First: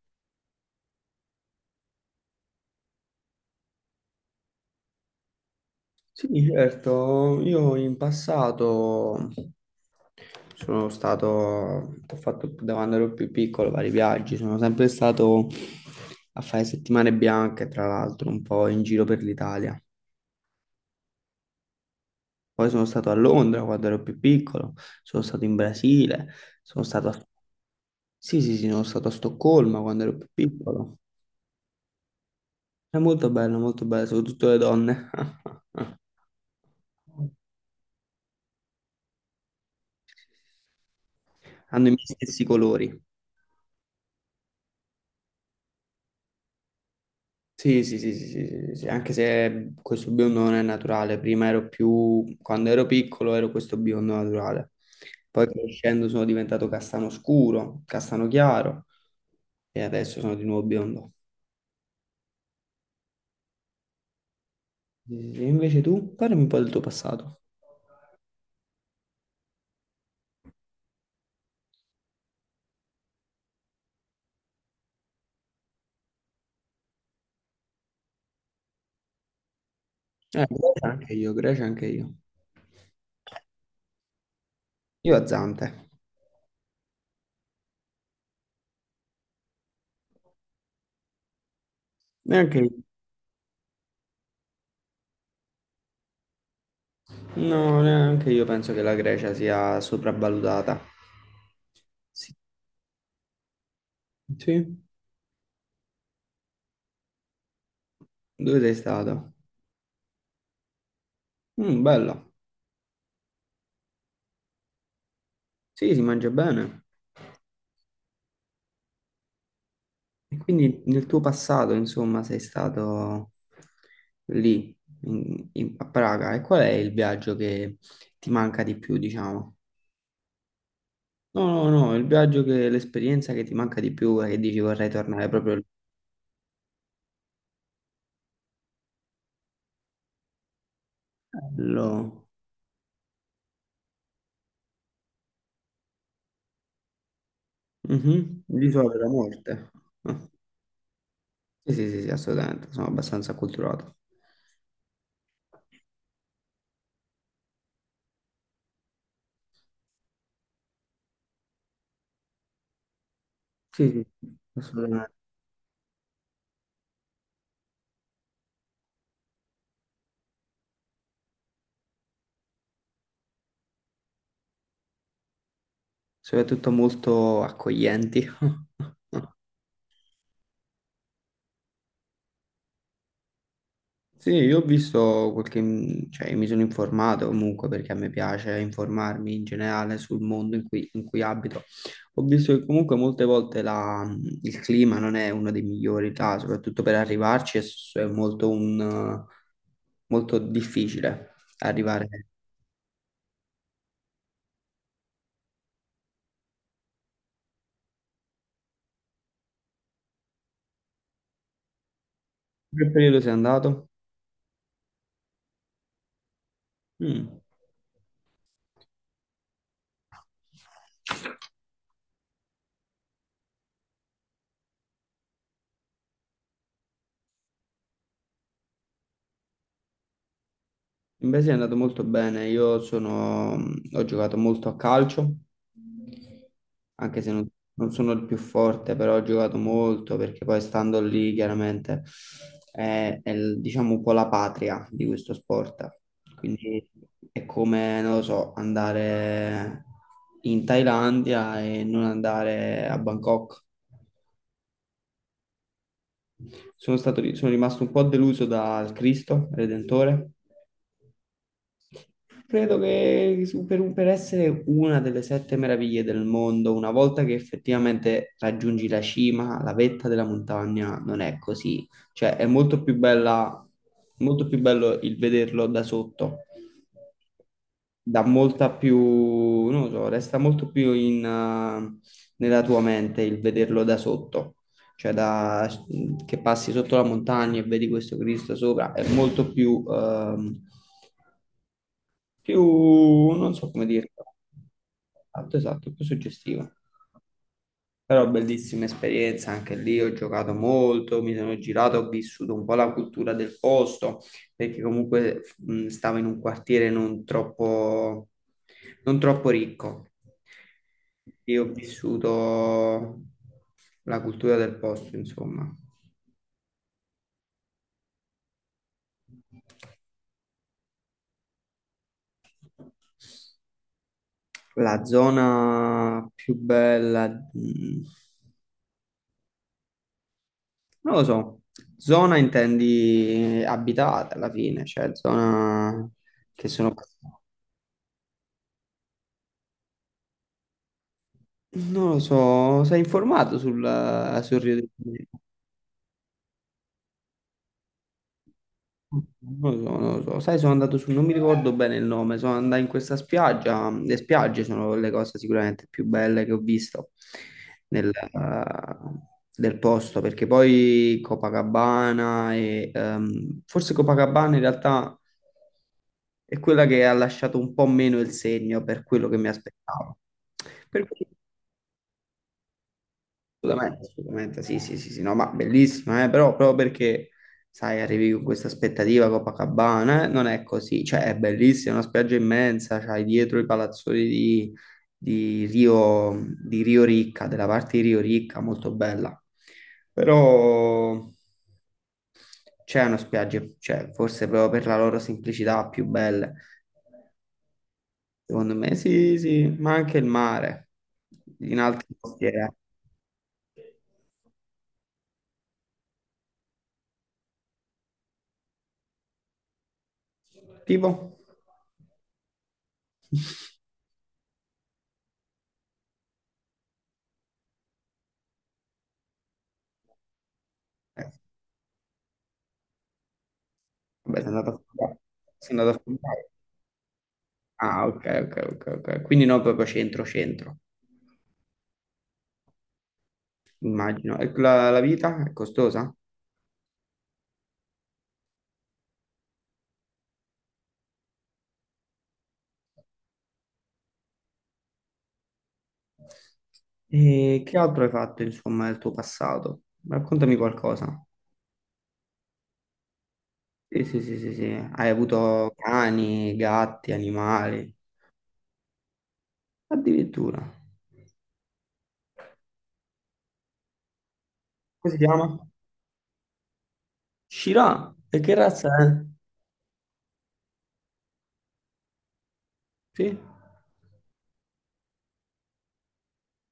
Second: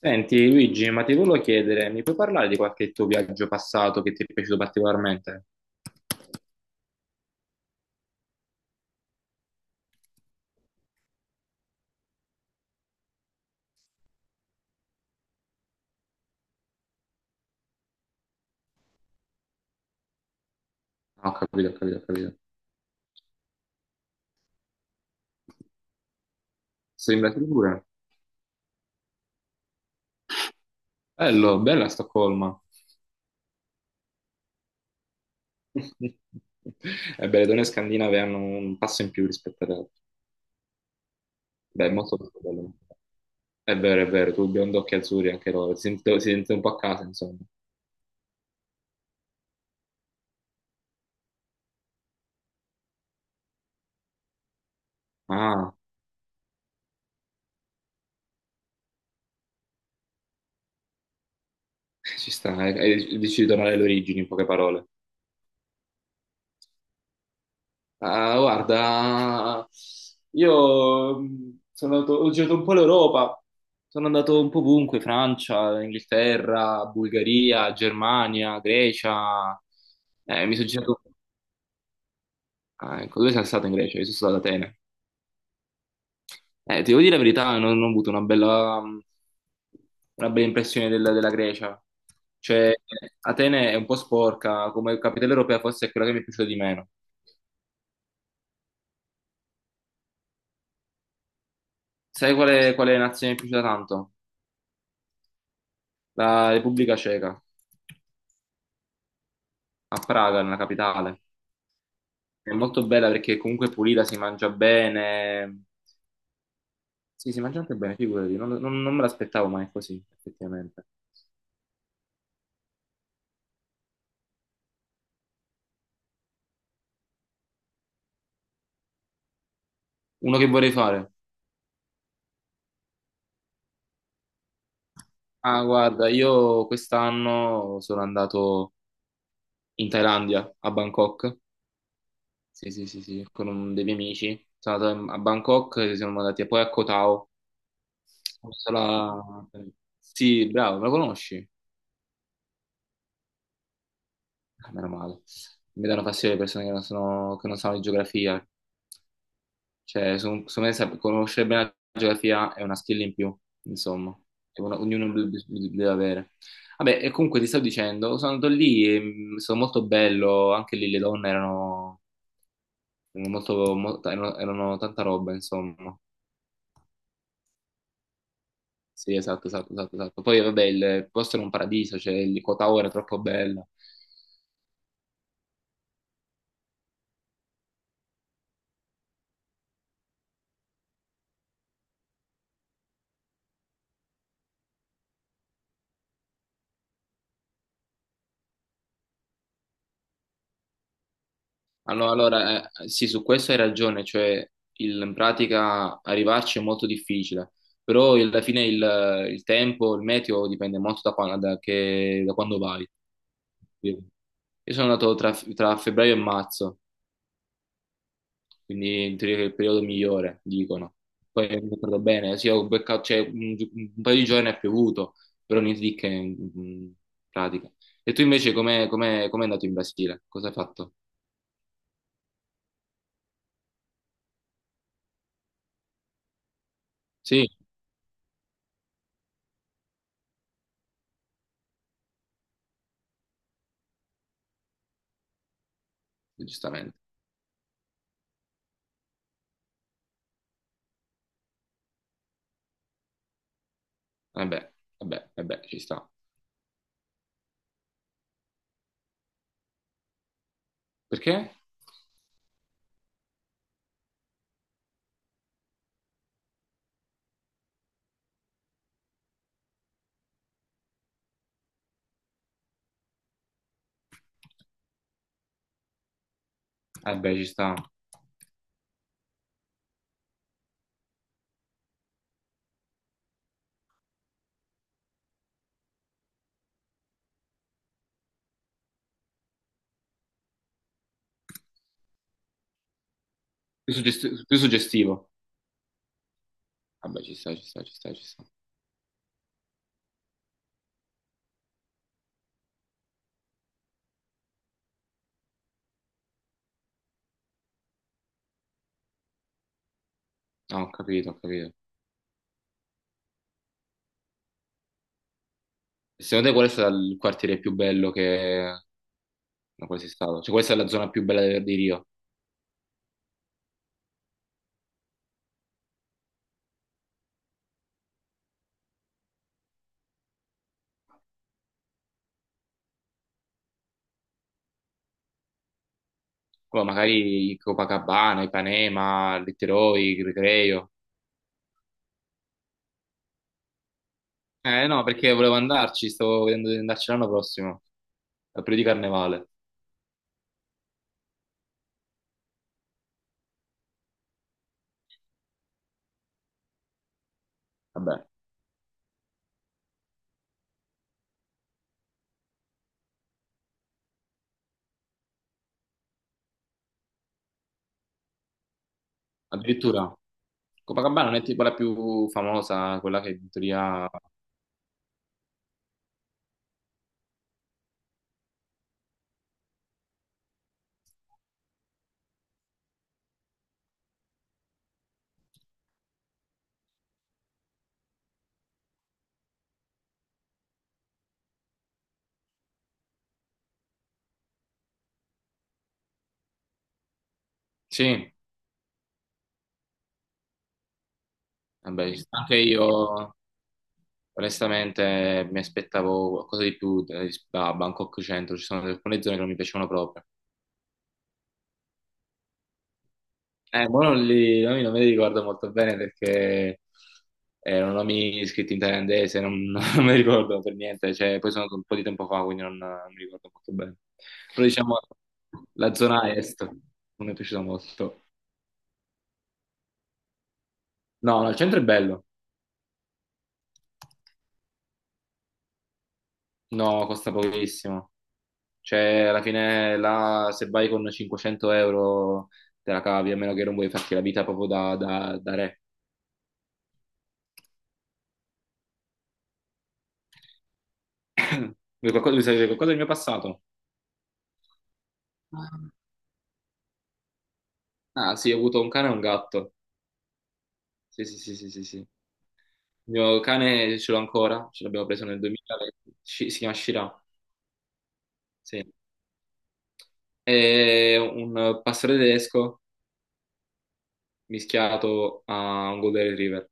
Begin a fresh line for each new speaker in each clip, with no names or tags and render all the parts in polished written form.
Senti Luigi, ma ti volevo chiedere, mi puoi parlare di qualche tuo viaggio passato che ti è piaciuto particolarmente?
Sì, certo, io in passato ho fatto da quando ero più piccolo vari viaggi, sono sempre stato a fare settimane bianche, tra l'altro, un po' in giro per l'Italia.
Ah, ho capito, ho capito, ho capito.
Poi sono stato a Londra quando ero più piccolo, sono stato in Brasile, sono stato
Sei in
a...
Brasile pure?
Sì, sì, sì, sono stato a Stoccolma quando ero più piccolo.
Bello, bella Stoccolma.
È molto bello, soprattutto le donne.
Ebbene, le donne scandinave hanno un passo in più rispetto alle altre. Beh,
Hanno
è
i miei
molto molto
stessi
bello.
colori.
È vero, tu biondo occhi azzurri anche loro, si sente un po' a casa, insomma.
Sì, sì, sì, sì, sì, sì, sì, sì, anche se questo biondo non è naturale, prima ero più, quando ero piccolo ero questo biondo naturale, poi
Ah,
crescendo sono diventato castano scuro, castano chiaro e adesso sono di nuovo biondo.
ci sta, eh, dici di tornare alle origini, in poche parole.
Sì, sì, sì. Invece tu, parlami un po' del tuo passato.
Ah, guarda, io sono andato, ho girato un po' l'Europa, sono andato un po' ovunque, Francia, Inghilterra, Bulgaria, Germania, Grecia, mi sono
Grecia
girato,
anche io, Grecia anche io.
ah, ecco, dove sei stato in Grecia? Io sono stato ad Atene.
Io a Zante,
Ti devo dire la verità, non ho avuto una bella impressione della Grecia,
neanche io.
cioè Atene è un po' sporca, come capitale europea forse è quella che mi è piaciuta di meno.
No, neanche io penso che la Grecia sia sopravvalutata. Sì.
Sai quale nazione mi è piaciuta tanto?
Sì?
La Repubblica Ceca.
Dove sei stato?
A Praga, nella capitale.
Bello.
È molto bella perché comunque è pulita, si mangia bene.
Sì, si mangia bene.
Sì, si mangia anche bene, figurati, non me l'aspettavo, ma è così,
E quindi
effettivamente.
nel tuo passato, insomma, sei stato lì, a Praga. E qual è il viaggio che ti manca di più, diciamo?
Uno che vorrei fare?
No, no, no, l'esperienza che ti manca di più e che dici vorrei tornare proprio
Ah,
lì.
guarda, io quest'anno sono andato in Thailandia, a Bangkok.
Bello.
Sì, sì, sì, sì, con dei miei amici. Sono andato a Bangkok, e siamo andati poi a Koh Tao.
Mhm. L'isola della
L'isola-
morte. Ah.
Sì, bravo, me lo conosci?
Sì, sì, sì, sì, assolutamente, sono abbastanza acculturato.
Ah, meno male. Mi danno fastidio le persone che non sono- che non sanno di geografia. Cioè, secondo me conoscere bene la geografia è una skill in più,
Sì,
insomma,
sì,
che ognuno
assolutamente.
deve avere. Vabbè, e comunque ti stavo dicendo, sono andato lì, e, è stato molto bello, anche lì le donne erano erano tanta roba, insomma.
Soprattutto molto accoglienti.
Sì, esatto, esatto, esatto, esatto. Poi vabbè, il posto era un paradiso, cioè il Kota Ora è troppo bello.
Sì, io ho visto cioè mi sono informato comunque perché a me piace informarmi in generale sul mondo in cui abito. Ho visto che comunque molte volte il clima non è uno dei migliori là, soprattutto per arrivarci è molto difficile
Ah,
arrivare.
no, allora, sì, su questo hai ragione, cioè in pratica arrivarci è molto difficile, però alla fine il tempo, il meteo dipende molto da quando, da quando
In
vai.
che periodo sei andato?
Sì. Io sono andato tra febbraio e marzo,
Mm.
quindi in teoria è il periodo migliore, dicono. Poi mi ricordo bene, sì, ho beccato, cioè, un paio di giorni è piovuto, però niente di che in pratica. E tu invece com'è andato in Brasile? Cosa hai fatto?
Invece è andato molto bene, ho giocato molto a calcio, anche se
Sì,
non sono il più forte, però ho giocato molto perché poi stando lì chiaramente diciamo un po' la patria di questo sport, quindi
giustamente.
è come, non lo so, andare in Thailandia e non andare a Bangkok.
Vabbè, vabbè, vabbè, ci sta.
Sono rimasto un po' deluso dal Cristo Redentore.
Perché?
Credo che per essere una delle sette meraviglie del mondo, una volta che effettivamente raggiungi la cima, la vetta della montagna, non è così. Cioè, è molto più bella, molto più bello il vederlo da sotto,
Vabbè, ci sta.
dà molta più, non lo so, resta molto più nella tua mente il vederlo da sotto. Cioè, che passi sotto la montagna e vedi questo Cristo sopra, è molto più, non so come
Più,
dire,
più suggestivo.
esatto, esatto, più suggestivo.
Vabbè, ci sta, ci sta, ci sta, ci
Però
sta.
bellissima esperienza, anche lì ho giocato molto, mi sono girato, ho vissuto un po' la cultura del posto, perché comunque stavo in un quartiere non troppo, non troppo ricco.
Ah, ho capito, ho
Io ho
capito.
vissuto la cultura del posto, insomma.
E secondo te qual è stato il quartiere più bello che... No, qual è stato? Cioè, questa è la zona più bella di Rio.
La zona più bella, mh, Non lo so, zona intendi abitata alla fine, cioè zona che
Poi
sono...
magari Copacabana, Ipanema, Letteroi, Recreio.
Non lo so, sei informato sul Rio
Eh
de
no,
Janeiro?
perché volevo andarci, stavo vedendo di andarci l'anno prossimo, al periodo di carnevale.
Non lo so, non lo so. Sai, sono andato su, non mi ricordo bene il nome, sono andato in questa spiaggia. Le spiagge sono le cose sicuramente più belle che ho visto nel,
Vabbè,
eh, del posto, perché poi Copacabana e forse Copacabana in realtà è quella che ha lasciato un po' meno il segno per quello che mi
addirittura
aspettavo. Per cui,
Copacabana non è tipo la più famosa, quella che in
assolutamente,
teoria...
assolutamente, sì, sì, sì, sì, no, ma bellissima, però proprio perché, sai, arrivi con questa aspettativa Copacabana, non è così, cioè è bellissima, è una spiaggia immensa, c'hai dietro i palazzoni di Rio, di Rio Ricca, della parte di Rio Ricca, molto bella, però c'è una spiaggia, cioè, forse proprio per la loro semplicità più belle,
Sì,
secondo me, sì, sì, ma anche il mare, in altri
vabbè, ci sta
posti,
anche
eh.
io onestamente mi aspettavo qualcosa di più da Bangkok Centro, ci sono alcune zone che non mi piacevano proprio.
Tipo...
Ma non, li, non me li ricordo molto bene perché erano nomi scritti in thailandese, non, non me li ricordo per niente, cioè, poi sono un po' di tempo fa, quindi non mi ricordo molto bene.
Vabbè, sei
Però
andato a
diciamo
fondare. Sei
la
andato a
zona
fondare.
est non mi è piaciuta
Ah,
molto.
ok, ok, ok, ok. Quindi no, proprio centro, centro,
No, no, il centro è bello,
immagino. E la vita è costosa?
no, costa pochissimo. Cioè, alla fine, là, se vai con 500 euro te la cavi, a meno che non vuoi farti la vita proprio da re.
E che altro hai fatto, insomma, nel tuo passato? Raccontami qualcosa.
Vuoi qualcosa, vuoi sapere qualcosa del mio passato?
Sì, sì, sì, sì, sì. Hai avuto cani, gatti, animali,
Ah, sì, ho avuto un cane e un gatto.
addirittura.
Sì, sì, sì, sì, sì, sì. Il mio cane ce l'ho ancora, ce l'abbiamo
Come si
preso nel
chiama?
2020, si chiama Shira,
Shira. E che razza
sì.
è?
È un pastore tedesco
Sì?
mischiato a un Golden Retriever.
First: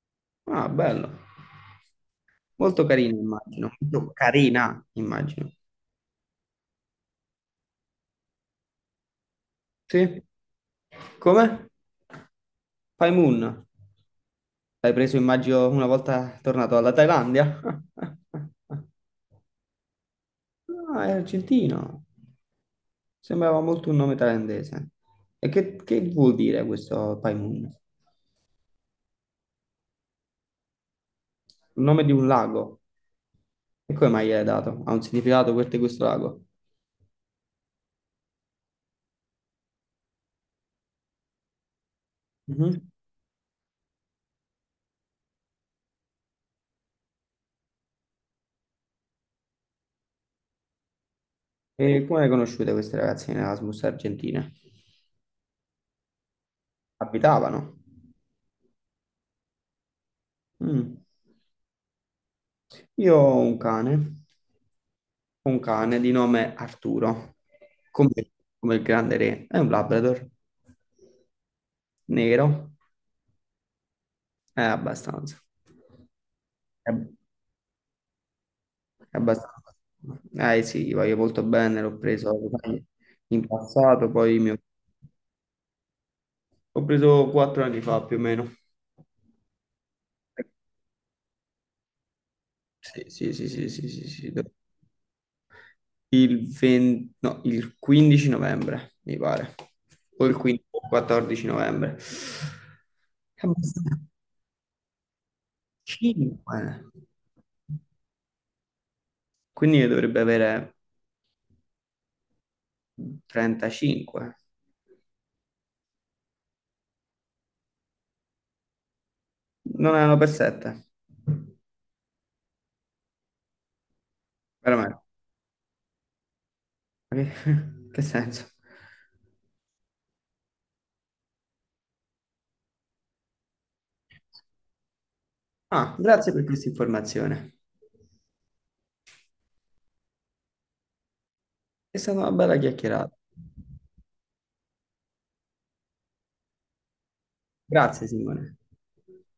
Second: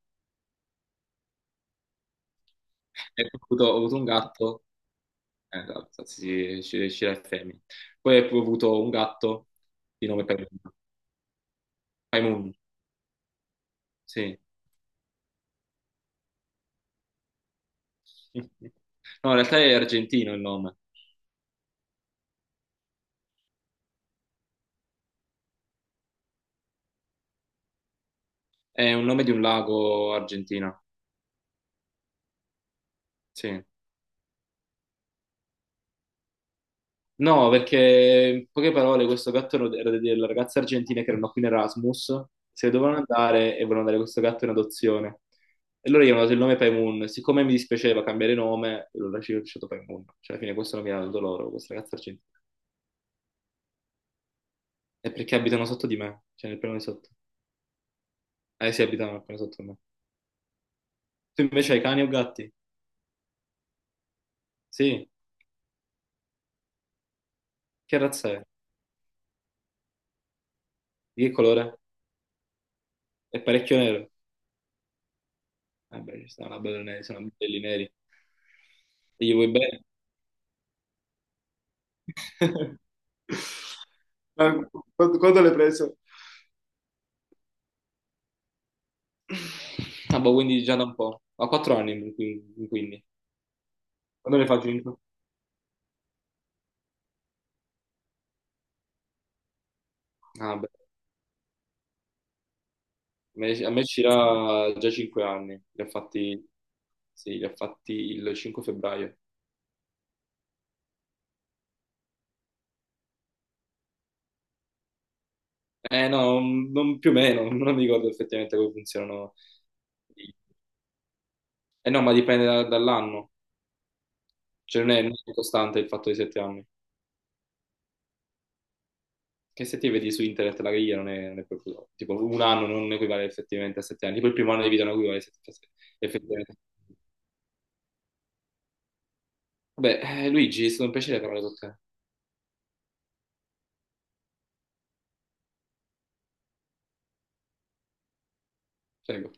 Ah, bello. Molto carina,
E ho avuto,
immagino.
ho avuto un
Molto
gatto.
carina, immagino.
Esatto, sì, sì, Scira e femmine. Poi ho pure avuto un gatto di
Sì?
nome Paimun.
Come?
Paimun,
Paimon.
sì.
L'hai preso, immagino, una volta tornato dalla Thailandia?
No, in realtà è argentino il nome.
Ah, è argentino. Sembrava molto un nome thailandese. E che vuol dire questo Pai Mun? Il
È un nome di un lago argentino,
nome di un lago.
sì.
E come mai gliel'hai dato? Ha un significato per te questo lago?
No, perché in poche parole questo gatto era delle ragazze argentine che erano qui in Erasmus, se ne
Mhm.
dovevano andare e volevano dare questo gatto in adozione. E loro gli hanno dato il nome Paimun. Siccome mi dispiaceva cambiare nome, allora ci ho lasciato Paimun. Cioè, alla fine questo nome l'hanno dato loro, queste ragazze
E come
argentine.
le conosciute queste ragazze in Erasmus Argentina?
È perché abitano sotto di me, cioè nel piano di sotto.
Abitavano?
Eh sì, abitano nel piano sotto di me.
Mm.
Tu invece hai cani o gatti?
Io ho
Sì.
un cane di nome Arturo,
Che
come,
razza è?
come il grande re, è un Labrador,
Di che colore?
nero.
È parecchio nero.
Abbastanza.
Eh beh, ci sono belli
Eh,
neri, sono belli neri. E gli vuoi
abbastanza.
bene?
Eh sì, gli voglio molto bene, l'ho preso in passato, poi mi
Ma
ho
quando l'hai preso?
ho preso 4 anni fa più o meno.
Ah, boh, quindi già da un po'. Ho 4 anni, quindi.
Sì,
quindi.
sì, sì, sì, sì, sì, sì.
Quando ne fa cinque?
Il 20 no, il 15 novembre, mi pare. O il
Ah,
15
beh.
o il 14 novembre.
A
È
me a me
abbastanza.
ci era già 5 anni. Li ho
5.
fatti, sì, li ho fatti il 5 febbraio.
Quindi ne dovrebbe avere 35.
Eh no, più o meno, non mi ricordo effettivamente come funzionano.
Non erano per 7.
Eh no, ma dipende dall'anno, cioè non
Veramente.
è, non è costante il fatto dei 7 anni.
Che che senso?
Che se ti vedi su internet la griglia non è proprio... Tipo un anno non equivale effettivamente a 7 anni, tipo il primo anno di vita non equivale a sette-
Ah, grazie per
effettivamente.
questa informazione.
Vabbè, Luigi, è stato un piacere parlare con te.
È stata una bella chiacchierata. Grazie, Simone.
Prego.